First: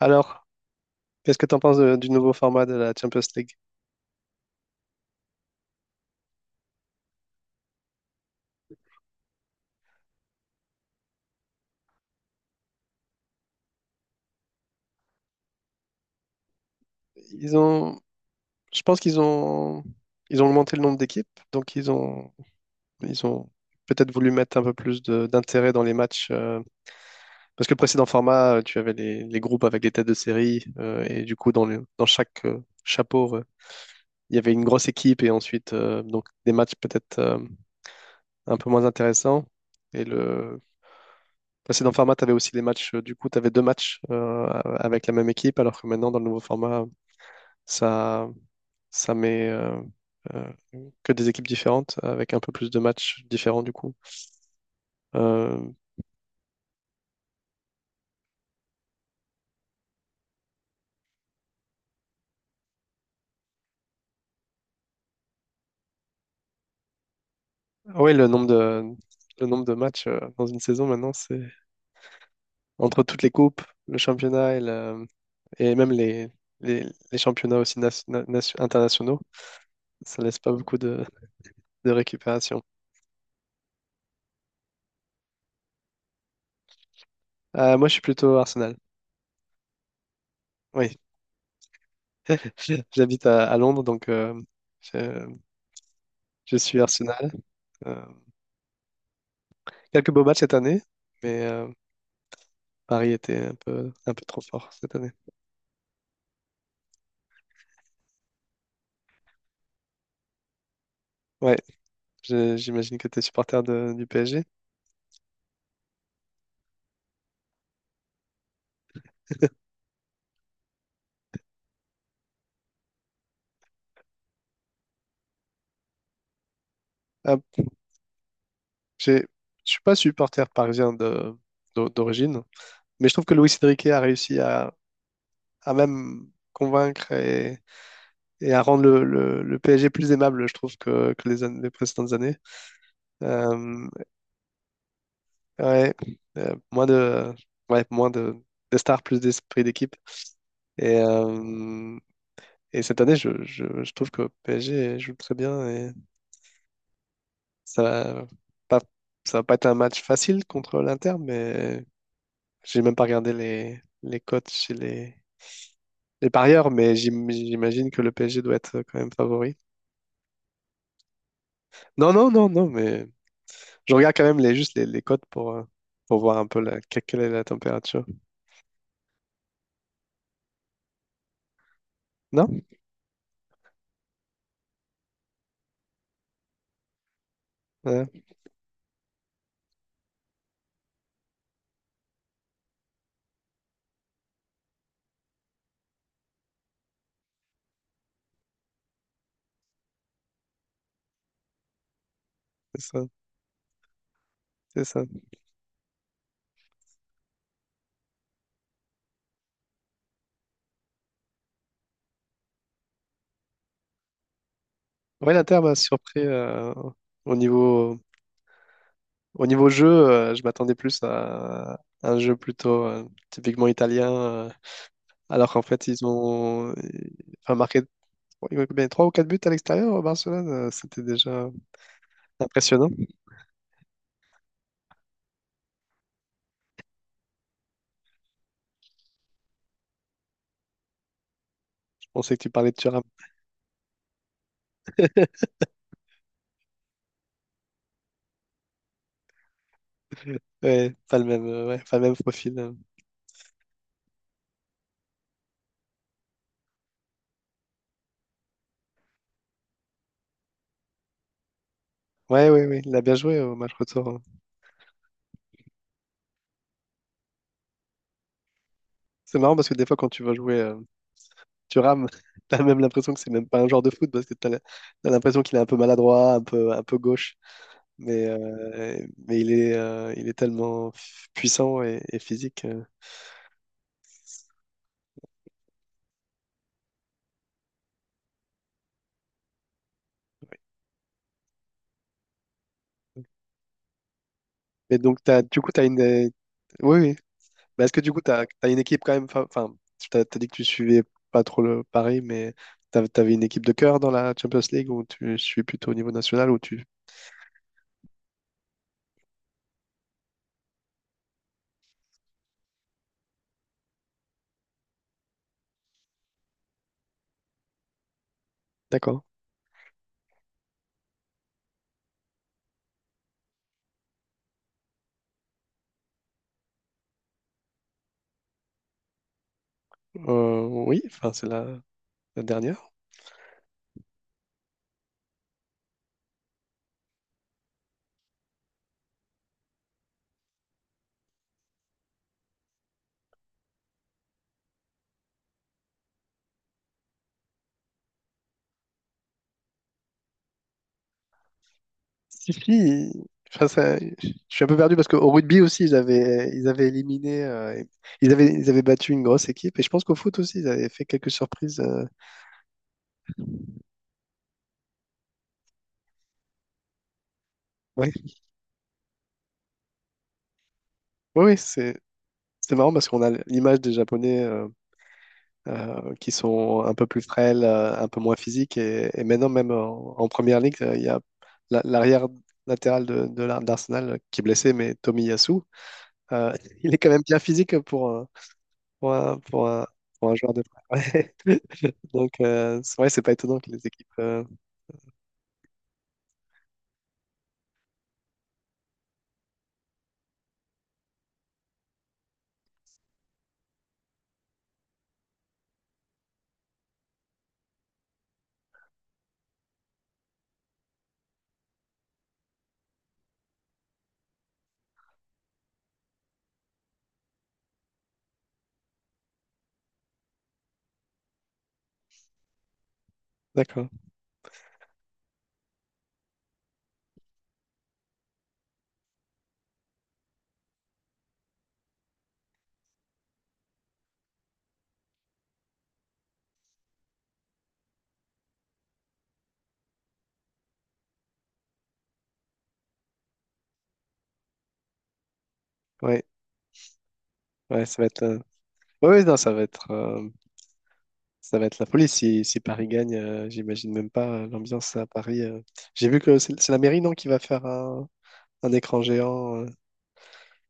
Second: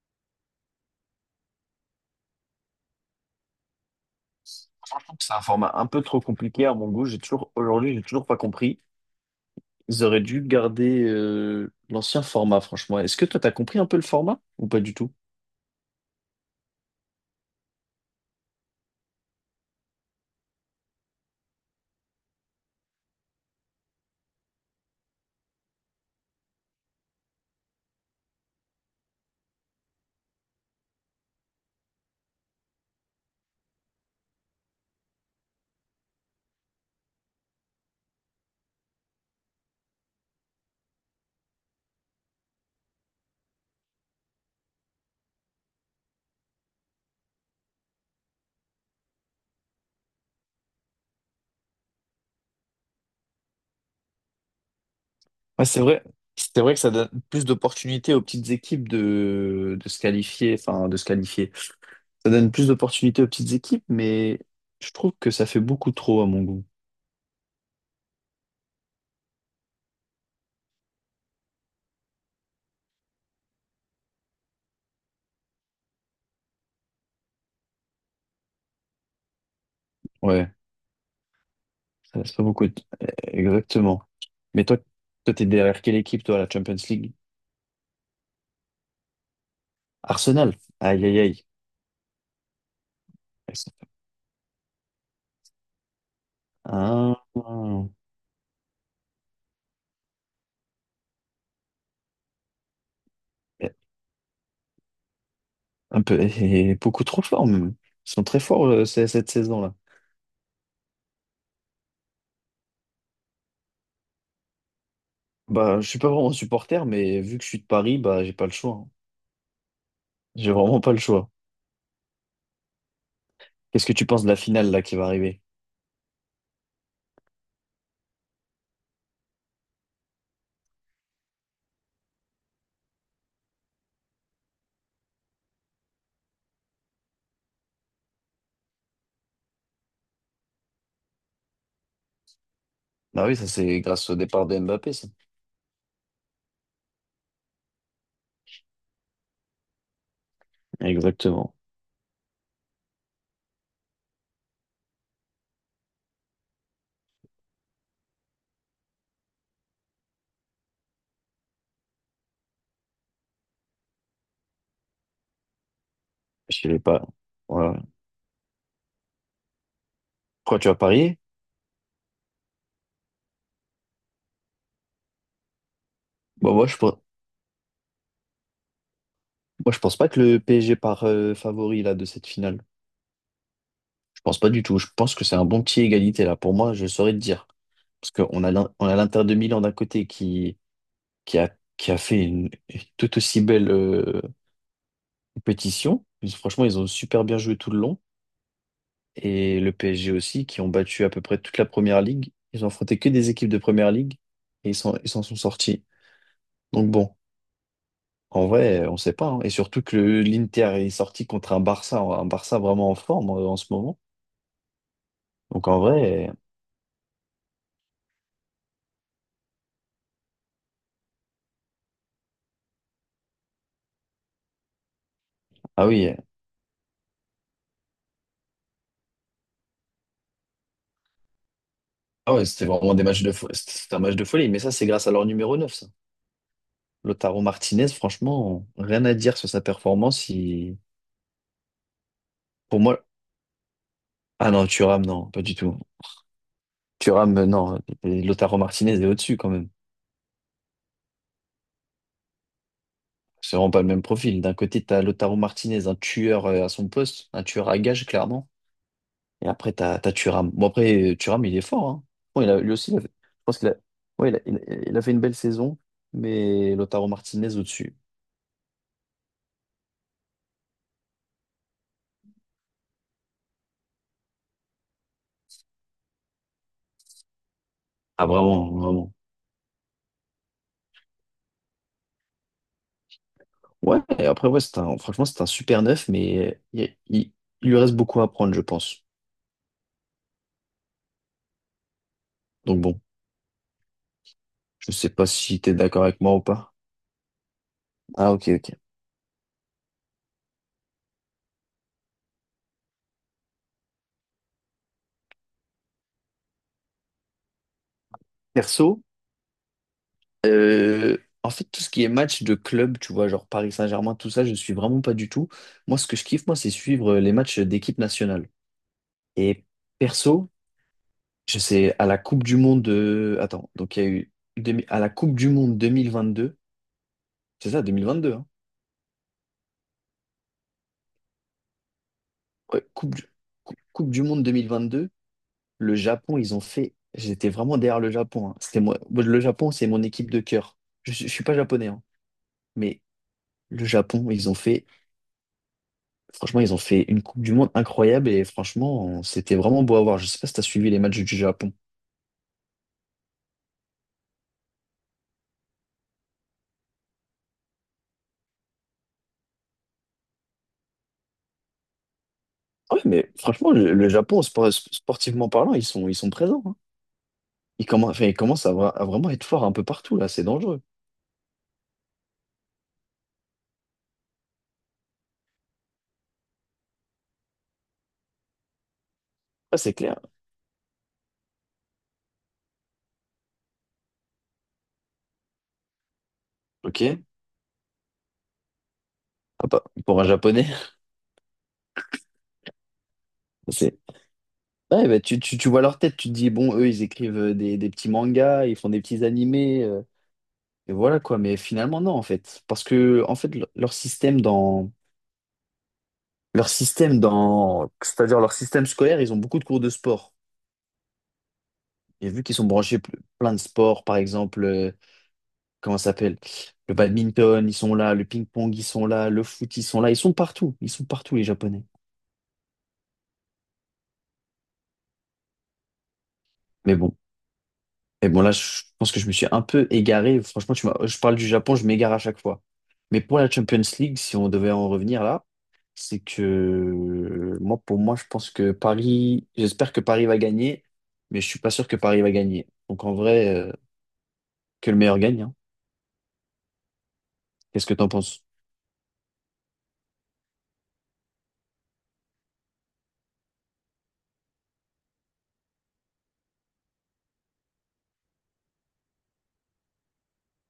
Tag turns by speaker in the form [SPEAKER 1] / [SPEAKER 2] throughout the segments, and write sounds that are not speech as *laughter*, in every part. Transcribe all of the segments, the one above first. [SPEAKER 1] Alors, qu'est-ce que tu en penses du nouveau format de la Champions League?
[SPEAKER 2] Je trouve que c'est un format un peu trop compliqué à mon goût. J'ai toujours, aujourd'hui, j'ai toujours pas compris. Ils auraient dû garder l'ancien format, franchement. Est-ce que toi, t'as compris un peu le format ou pas du tout?
[SPEAKER 1] Ils ont, je pense qu'ils ont augmenté le nombre d'équipes, donc ils ont peut-être voulu mettre un peu plus d'intérêt dans les matchs, parce que le précédent format, tu avais les groupes avec les têtes de série, et du coup dans dans chaque chapeau, il y avait une grosse équipe et ensuite donc des matchs peut-être un peu moins intéressants. Et le précédent format, tu avais aussi les matchs, du coup tu avais deux matchs avec la même équipe, alors que maintenant dans le nouveau format. Ça, ça met euh, que des équipes différentes avec un peu plus de matchs différents du coup.
[SPEAKER 2] Ouais,
[SPEAKER 1] Euh,
[SPEAKER 2] c'est vrai. C'est vrai que ça donne plus d'opportunités aux petites équipes de se qualifier, enfin de se qualifier. Ça donne plus d'opportunités aux petites équipes, mais je trouve que ça fait beaucoup trop à mon goût.
[SPEAKER 1] ah ouais, le nombre de matchs dans une saison maintenant, c'est entre toutes les coupes, le championnat et et même les, les championnats aussi internationaux. Ça laisse pas
[SPEAKER 2] Ouais,
[SPEAKER 1] beaucoup de
[SPEAKER 2] ça laisse pas
[SPEAKER 1] récupération.
[SPEAKER 2] beaucoup. Exactement. Mais toi, t'es derrière quelle équipe, toi, à la Champions League?
[SPEAKER 1] Moi, je suis plutôt Arsenal.
[SPEAKER 2] Arsenal.
[SPEAKER 1] Oui,
[SPEAKER 2] Aïe, aïe, aïe.
[SPEAKER 1] *laughs* j'habite à
[SPEAKER 2] Elles sont-
[SPEAKER 1] Londres, donc je, je suis
[SPEAKER 2] Ah.
[SPEAKER 1] Arsenal. Euh, Quelques beaux matchs cette année, mais Paris était
[SPEAKER 2] Mais
[SPEAKER 1] un peu trop fort cette année.
[SPEAKER 2] un peu, et beaucoup trop fort même. Ils sont très forts cette saison-là.
[SPEAKER 1] Ouais, j'imagine que tu es supporter du PSG.
[SPEAKER 2] Bah, je suis pas vraiment supporter, mais vu que je suis de Paris, bah, j'ai pas le choix, hein. J'ai vraiment pas le choix. Qu'est-ce que tu penses de la finale là qui va arriver?
[SPEAKER 1] Ah, j'ai- je suis pas supporter parisien de, d'origine, mais je trouve que Luis Enrique a réussi à même convaincre et et à rendre le PSG plus aimable, je trouve, que les, les précédentes années.
[SPEAKER 2] Bah oui, ça c'est
[SPEAKER 1] Euh,
[SPEAKER 2] grâce au départ de Mbappé, ça.
[SPEAKER 1] ouais, Moins ouais, moins de stars, plus d'esprit d'équipe. Et,
[SPEAKER 2] Exactement.
[SPEAKER 1] euh, et cette année, je trouve que PSG joue très bien. Ça va pas, Ça va pas être un match facile contre l'Inter, mais j'ai même pas regardé les cotes chez les
[SPEAKER 2] Je
[SPEAKER 1] parieurs,
[SPEAKER 2] sais
[SPEAKER 1] mais
[SPEAKER 2] pas. Voilà.
[SPEAKER 1] j'imagine que le PSG doit être quand même favori.
[SPEAKER 2] Quoi, tu vas parier?
[SPEAKER 1] Non, non, non, non, mais je regarde quand même les, juste les cotes pour voir un
[SPEAKER 2] Bah
[SPEAKER 1] peu quelle est la température.
[SPEAKER 2] moi je pense pas que le PSG part favori là de cette
[SPEAKER 1] Non?
[SPEAKER 2] finale. Pense pas du tout. Je pense que c'est un bon petit égalité là. Pour moi, je saurais te dire. Parce
[SPEAKER 1] Ouais,
[SPEAKER 2] qu'on a on a l'Inter de Milan d'un côté qui, qui a fait une tout aussi belle compétition. Ils- Franchement, ils ont super bien joué tout le long. Et le PSG aussi, qui ont battu à peu près toute la première ligue. Ils ont
[SPEAKER 1] c'est
[SPEAKER 2] affronté
[SPEAKER 1] ça,
[SPEAKER 2] que des équipes de première ligue et
[SPEAKER 1] c'est ça.
[SPEAKER 2] ils s'en sont sortis. Donc bon, en vrai, on sait pas, hein. Et surtout que le- l'Inter est sorti contre un Barça vraiment en forme en ce moment.
[SPEAKER 1] Ouais, l'Inter
[SPEAKER 2] Donc
[SPEAKER 1] m'a
[SPEAKER 2] en
[SPEAKER 1] surpris
[SPEAKER 2] vrai,
[SPEAKER 1] au niveau, au niveau jeu, je m'attendais plus à un jeu plutôt typiquement italien. Alors qu'en fait,
[SPEAKER 2] ah
[SPEAKER 1] ils
[SPEAKER 2] oui.
[SPEAKER 1] ont, enfin, marqué. Ouais, ils ont combien? Trois ou 4 buts à l'extérieur, Barcelone? C'était déjà
[SPEAKER 2] Ah ouais, c'était
[SPEAKER 1] impressionnant.
[SPEAKER 2] vraiment des matchs de folie. C'était un match de folie, mais ça, c'est grâce à leur numéro 9, ça. Lautaro Martinez, franchement, rien à dire sur sa performance. Il-
[SPEAKER 1] Je pensais que tu parlais de
[SPEAKER 2] Pour
[SPEAKER 1] Thuram.
[SPEAKER 2] moi, ah non, Thuram, non, pas
[SPEAKER 1] *laughs*
[SPEAKER 2] du tout. Thuram, non, et Lautaro Martinez est au-dessus quand même.
[SPEAKER 1] Ouais, pas le même, ouais, pas le même profil.
[SPEAKER 2] C'est vraiment pas le même profil. D'un côté, t'as Lautaro Martinez, un tueur à son poste, un tueur à gage, clairement. Et après, t'as Thuram. Bon, après, Thuram, il est fort, hein. Bon,
[SPEAKER 1] Ouais,
[SPEAKER 2] il a,
[SPEAKER 1] ouais,
[SPEAKER 2] lui
[SPEAKER 1] ouais,
[SPEAKER 2] aussi,
[SPEAKER 1] il
[SPEAKER 2] il a
[SPEAKER 1] a
[SPEAKER 2] fait-
[SPEAKER 1] bien joué
[SPEAKER 2] je
[SPEAKER 1] euh, au
[SPEAKER 2] pense qu'il
[SPEAKER 1] match
[SPEAKER 2] a...
[SPEAKER 1] retour, hein.
[SPEAKER 2] ouais, il a, il a fait une belle saison, mais Lautaro Martinez au-dessus.
[SPEAKER 1] C'est marrant parce que des fois, quand tu vas jouer Thuram, *laughs* t'as même l'impression que c'est même pas un joueur de foot parce que t'as l'impression qu'il est un peu maladroit, un peu gauche.
[SPEAKER 2] Ah, vraiment, vraiment.
[SPEAKER 1] Mais il est tellement puissant et physique.
[SPEAKER 2] Ouais, et après, ouais, c'est un, franchement, c'est un super neuf, mais il- il lui reste beaucoup à apprendre, je pense. Donc bon, je
[SPEAKER 1] Et
[SPEAKER 2] sais
[SPEAKER 1] donc,
[SPEAKER 2] pas
[SPEAKER 1] t'as, du
[SPEAKER 2] si
[SPEAKER 1] coup,
[SPEAKER 2] t'es
[SPEAKER 1] t'as une.
[SPEAKER 2] d'accord avec moi ou pas.
[SPEAKER 1] Oui, oui, mais est-ce que du coup,
[SPEAKER 2] Ah, ok, ok.
[SPEAKER 1] t'as une équipe quand même, enfin, t'as dit que tu suivais pas trop le Paris, mais t'avais une équipe de cœur dans la Champions League ou tu suis plutôt au niveau national ou tu...
[SPEAKER 2] Perso, euh, en fait, tout ce qui est match de club, tu vois, genre Paris Saint-Germain, tout ça, je suis vraiment pas du tout. Moi, ce que je kiffe, moi, c'est suivre les matchs d'équipe nationale.
[SPEAKER 1] D'accord.
[SPEAKER 2] Et perso, je sais, à la Coupe du Monde de... Attends, donc il y a eu... à la Coupe du Monde deux mille vingt deux, c'est ça, 2022, hein?
[SPEAKER 1] Oui, enfin, c'est la
[SPEAKER 2] Ouais,
[SPEAKER 1] dernière.
[SPEAKER 2] Coupe du Monde deux mille vingt deux. Le Japon, ils ont fait. J'étais vraiment derrière le Japon, hein. C'était moi. Moi, le Japon, c'est mon équipe de cœur. Je suis pas japonais, hein. Mais le Japon, ils ont fait. Franchement, ils ont fait une Coupe du Monde incroyable et franchement, c'était vraiment beau à voir. Je sais pas si t'as suivi les matchs du Japon.
[SPEAKER 1] Si, si, enfin, ça- je suis un peu perdu parce qu'au rugby aussi, ils avaient éliminé, ils avaient battu une grosse équipe et je pense qu'au foot aussi, ils avaient fait quelques surprises.
[SPEAKER 2] Ouais, mais franchement, le Japon, sportivement parlant, ils sont présents, hein. Ils commencent,
[SPEAKER 1] Oui,
[SPEAKER 2] enfin, ils commencent à vraiment être forts un peu partout, là. C'est dangereux.
[SPEAKER 1] oui, oui, c'est marrant parce qu'on a l'image des Japonais, qui sont un peu plus frêles, un peu moins physiques. Et maintenant, même
[SPEAKER 2] Ah, c'est
[SPEAKER 1] en,
[SPEAKER 2] clair.
[SPEAKER 1] en première ligue, il y a l'arrière latéral de, d'Arsenal qui est blessé, mais Tommy Yasu, *laughs* il est
[SPEAKER 2] Ok.
[SPEAKER 1] quand même bien physique pour un, pour un,
[SPEAKER 2] Ah,
[SPEAKER 1] pour
[SPEAKER 2] bah,
[SPEAKER 1] un,
[SPEAKER 2] pour un
[SPEAKER 1] pour un joueur de
[SPEAKER 2] Japonais,
[SPEAKER 1] prêt. *laughs* Ouais. Donc, c'est vrai, c'est pas étonnant
[SPEAKER 2] *laughs*
[SPEAKER 1] que les
[SPEAKER 2] c'est.
[SPEAKER 1] équipes.
[SPEAKER 2] Ouais, bah, tu vois leur tête, tu te dis, bon, eux, ils écrivent des petits mangas, ils font des petits animés. Et voilà quoi, mais finalement non en fait, parce que en fait leur système dans c'est-à-dire leur système scolaire, ils ont beaucoup de cours de sport. Et vu qu'ils sont branchés plein de sports, par exemple, comment ça s'appelle? Le badminton, ils sont là, le ping-pong, ils sont là, le foot, ils sont là, ils sont partout les Japonais.
[SPEAKER 1] D'accord.
[SPEAKER 2] Mais bon. Et bon, là, je pense que je me suis un peu égaré. Franchement, tu m'as- je parle du Japon, je m'égare à chaque fois. Mais pour la Champions League, si on devait en revenir là, c'est que moi, pour moi, je pense que Paris, j'espère que Paris va gagner, mais je suis pas sûr que Paris va gagner. Donc en vrai, que le meilleur gagne, hein.
[SPEAKER 1] Ouais, ouais,
[SPEAKER 2] Qu'est-ce que
[SPEAKER 1] ça va
[SPEAKER 2] t'en
[SPEAKER 1] être.
[SPEAKER 2] penses?
[SPEAKER 1] Ouais, ouais, non, ça va être. Ça va être la folie si, si Paris gagne. J'imagine même pas l'ambiance à Paris. J'ai vu que c'est la mairie, non, qui va faire un écran géant.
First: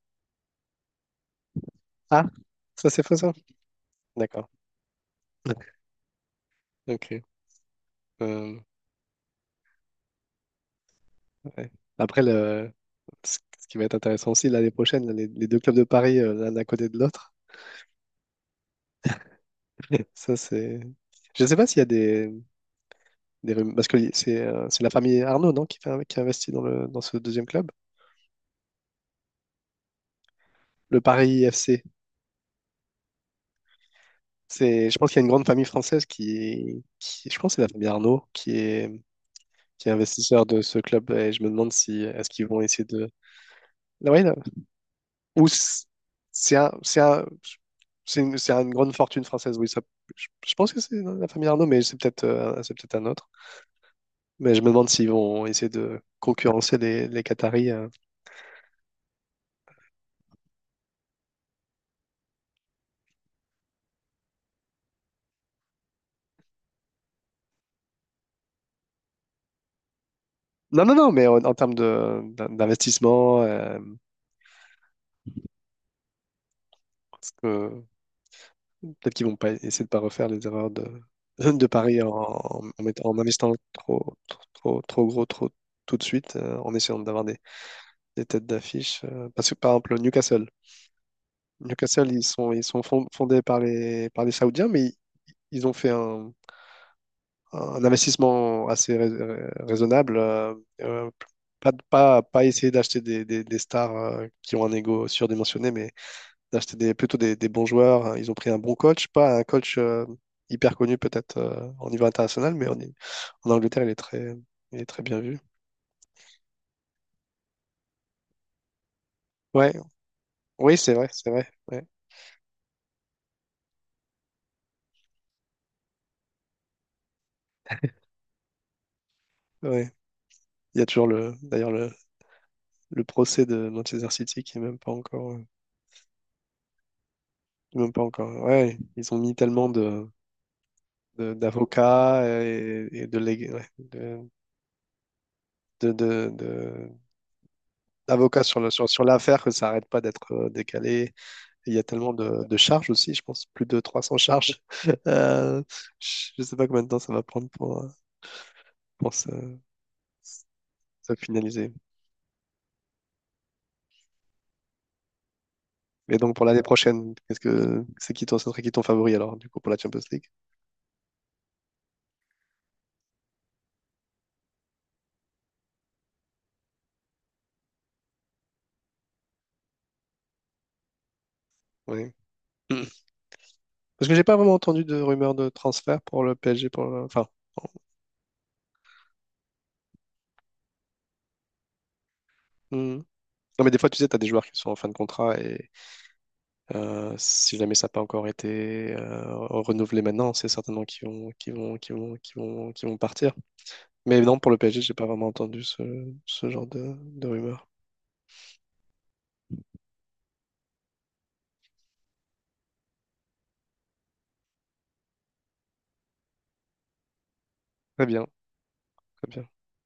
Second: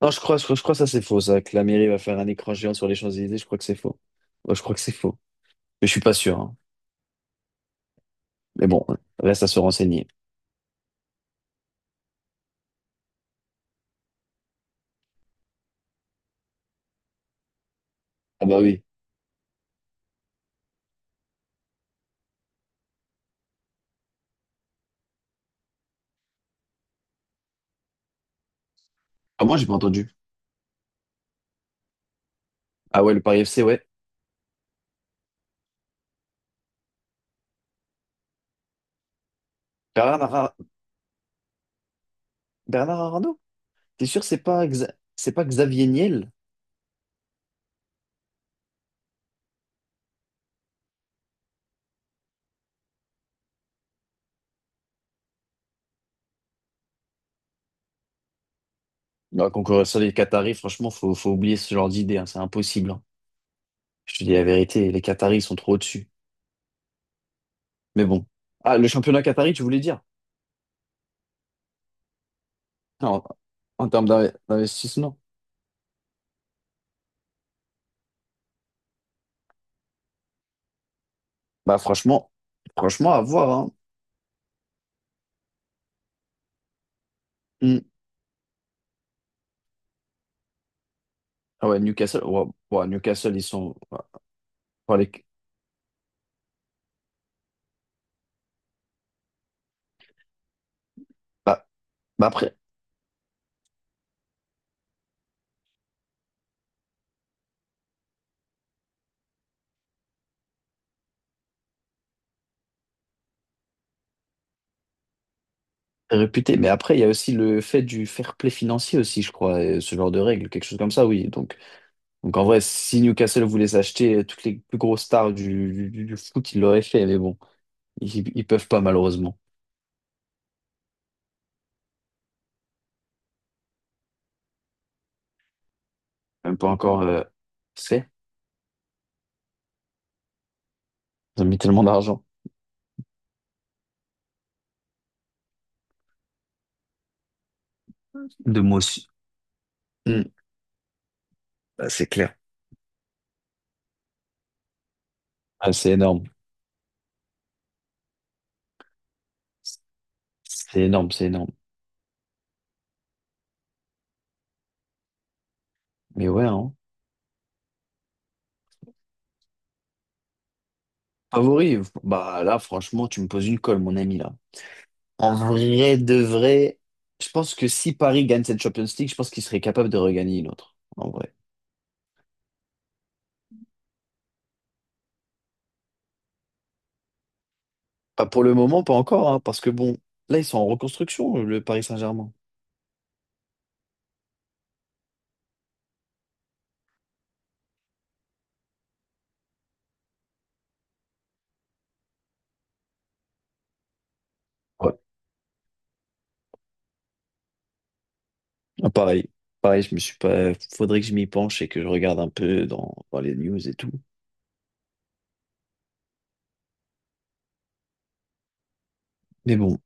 [SPEAKER 2] Non, je crois que ça c'est faux, ça, que la mairie va faire
[SPEAKER 1] Ah,
[SPEAKER 2] un écran géant sur
[SPEAKER 1] ça
[SPEAKER 2] les
[SPEAKER 1] c'est faux ça?
[SPEAKER 2] Champs-Élysées. Je crois que c'est faux.
[SPEAKER 1] D'accord.
[SPEAKER 2] Ouais, je crois que c'est faux.
[SPEAKER 1] *laughs*
[SPEAKER 2] Mais je suis pas sûr, hein.
[SPEAKER 1] Ok. Euh,
[SPEAKER 2] Mais bon, reste à se renseigner.
[SPEAKER 1] ouais. Après, le... Ce ce qui va être intéressant aussi l'année prochaine, là, les deux clubs de Paris, l'un à côté de l'autre.
[SPEAKER 2] Ah bah oui.
[SPEAKER 1] *laughs* Ça c'est. Je ne sais pas s'il y a des, parce que c'est la famille Arnaud, non, qui investit dans le dans ce deuxième club,
[SPEAKER 2] Ah, moi, j'ai pas entendu.
[SPEAKER 1] le Paris FC.
[SPEAKER 2] Ah ouais, le Paris FC, ouais.
[SPEAKER 1] C'est, je pense qu'il y a une grande famille française je pense, que c'est la famille Arnaud qui est investisseur de ce club et je me demande si est-ce qu'ils vont essayer
[SPEAKER 2] Bernard
[SPEAKER 1] de.
[SPEAKER 2] Arnault? T'es
[SPEAKER 1] Oui.
[SPEAKER 2] sûr que c'est pas, c'est pas
[SPEAKER 1] Ou c-
[SPEAKER 2] Xavier Niel?
[SPEAKER 1] c'est un, c'est une grande fortune française, oui. Ça- je pense que c'est dans la famille Arnaud, mais c'est peut-être c'est peut-être un autre. Mais je me demande s'ils vont essayer de concurrencer les Qataris.
[SPEAKER 2] Non, concurrence des Qataris, franchement, faut oublier ce genre d'idée, hein, c'est impossible, hein. Je te dis la vérité, les Qataris sont trop au-dessus. Mais bon. Ah, le championnat Qatari, tu voulais dire?
[SPEAKER 1] Non, non, non, mais en, en termes de,
[SPEAKER 2] En,
[SPEAKER 1] d'investissement,
[SPEAKER 2] en termes d'investissement?
[SPEAKER 1] parce que peut-être qu'ils vont pas essayer de pas refaire les erreurs de, *laughs* de
[SPEAKER 2] Bah
[SPEAKER 1] Paris en,
[SPEAKER 2] franchement,
[SPEAKER 1] en,
[SPEAKER 2] franchement,
[SPEAKER 1] en
[SPEAKER 2] à voir,
[SPEAKER 1] investissant
[SPEAKER 2] hein.
[SPEAKER 1] trop, trop, trop, trop gros, trop tout de suite, en essayant d'avoir
[SPEAKER 2] Hmm.
[SPEAKER 1] des têtes d'affiche. Euh, parce que par exemple, Newcastle.
[SPEAKER 2] Ah ouais,
[SPEAKER 1] Newcastle,
[SPEAKER 2] Newcastle, wow.
[SPEAKER 1] ils sont
[SPEAKER 2] Wow, Newcastle,
[SPEAKER 1] fondés
[SPEAKER 2] ils sont.
[SPEAKER 1] par les Saoudiens, mais ils,
[SPEAKER 2] Bah, les-
[SPEAKER 1] ils ont fait un investissement assez raisonnable. Euh,
[SPEAKER 2] bah-
[SPEAKER 1] Pas, pas,
[SPEAKER 2] bah
[SPEAKER 1] pas
[SPEAKER 2] après,
[SPEAKER 1] essayer d'acheter des, des stars qui ont un ego surdimensionné, mais d'acheter des, plutôt des bons joueurs. Ils ont pris un bon coach, pas un coach hyper connu peut-être au niveau international, mais en, en Angleterre, il est très bien vu.
[SPEAKER 2] réputés. Mais après, il y a aussi le fait du fair play financier aussi, je crois,
[SPEAKER 1] Ouais,
[SPEAKER 2] et ce genre de règles, quelque
[SPEAKER 1] oui,
[SPEAKER 2] chose comme
[SPEAKER 1] c'est
[SPEAKER 2] ça,
[SPEAKER 1] vrai,
[SPEAKER 2] oui.
[SPEAKER 1] c'est vrai.
[SPEAKER 2] Donc.
[SPEAKER 1] Ouais,
[SPEAKER 2] Donc en vrai, si Newcastle voulait s'acheter toutes les plus grosses stars du foot, ils l'auraient fait, mais bon, ils peuvent pas malheureusement.
[SPEAKER 1] ouais. Il y a toujours le, d'ailleurs le procès de Manchester City qui est même pas encore.
[SPEAKER 2] Même pas encore
[SPEAKER 1] Même pas
[SPEAKER 2] fait.
[SPEAKER 1] encore. Ouais, ils ont mis tellement de,
[SPEAKER 2] Ils ont mis tellement d'argent.
[SPEAKER 1] d'avocats et de, ouais, de, de- de- d'avocats sur
[SPEAKER 2] De
[SPEAKER 1] le,
[SPEAKER 2] moi
[SPEAKER 1] sur, sur
[SPEAKER 2] aussi.
[SPEAKER 1] l'affaire que ça arrête pas
[SPEAKER 2] Hmm.
[SPEAKER 1] d'être décalé. Et il y a
[SPEAKER 2] Bah, c'est
[SPEAKER 1] tellement
[SPEAKER 2] clair.
[SPEAKER 1] de charges aussi, je pense, plus de 300 charges. *laughs* Euh,
[SPEAKER 2] Ah, c'est énorme.
[SPEAKER 1] je sais pas combien de temps ça va prendre pour se,
[SPEAKER 2] C'est énorme,
[SPEAKER 1] se
[SPEAKER 2] c'est énorme.
[SPEAKER 1] finaliser. Et
[SPEAKER 2] Mais
[SPEAKER 1] donc pour
[SPEAKER 2] ouais,
[SPEAKER 1] l'année
[SPEAKER 2] hein.
[SPEAKER 1] prochaine, qu'est-ce que c'est qui ton, ce serait qui ton favori alors, du coup, pour la Champions League?
[SPEAKER 2] Favori, bah là, franchement, tu me poses une colle, mon ami, là. En vrai de vrai, je pense que si Paris gagne cette Champions League, je pense qu'il serait capable de regagner une autre. En vrai.
[SPEAKER 1] Oui. Parce que j'ai pas vraiment entendu de rumeurs de transfert pour le PSG. Pour le- enfin,
[SPEAKER 2] Pas pour le moment, pas encore, hein, parce que bon, là, ils sont en reconstruction, le Paris Saint-Germain.
[SPEAKER 1] hmm. Non, mais des fois, tu sais, tu as des joueurs qui sont en fin de contrat et si jamais ça n'a pas encore été renouvelé maintenant, c'est certainement qu'ils vont, qu'ils vont, qu'ils vont, qu'ils vont, qu'ils vont partir. Mais non, pour le PSG, j'ai pas vraiment entendu ce, ce genre de rumeurs.
[SPEAKER 2] Ah, pareil, pareil, je me suis pas. Faudrait que je m'y penche et que je regarde un peu dans les news et tout.
[SPEAKER 1] Très bien, très
[SPEAKER 2] Mais
[SPEAKER 1] bien.
[SPEAKER 2] bon,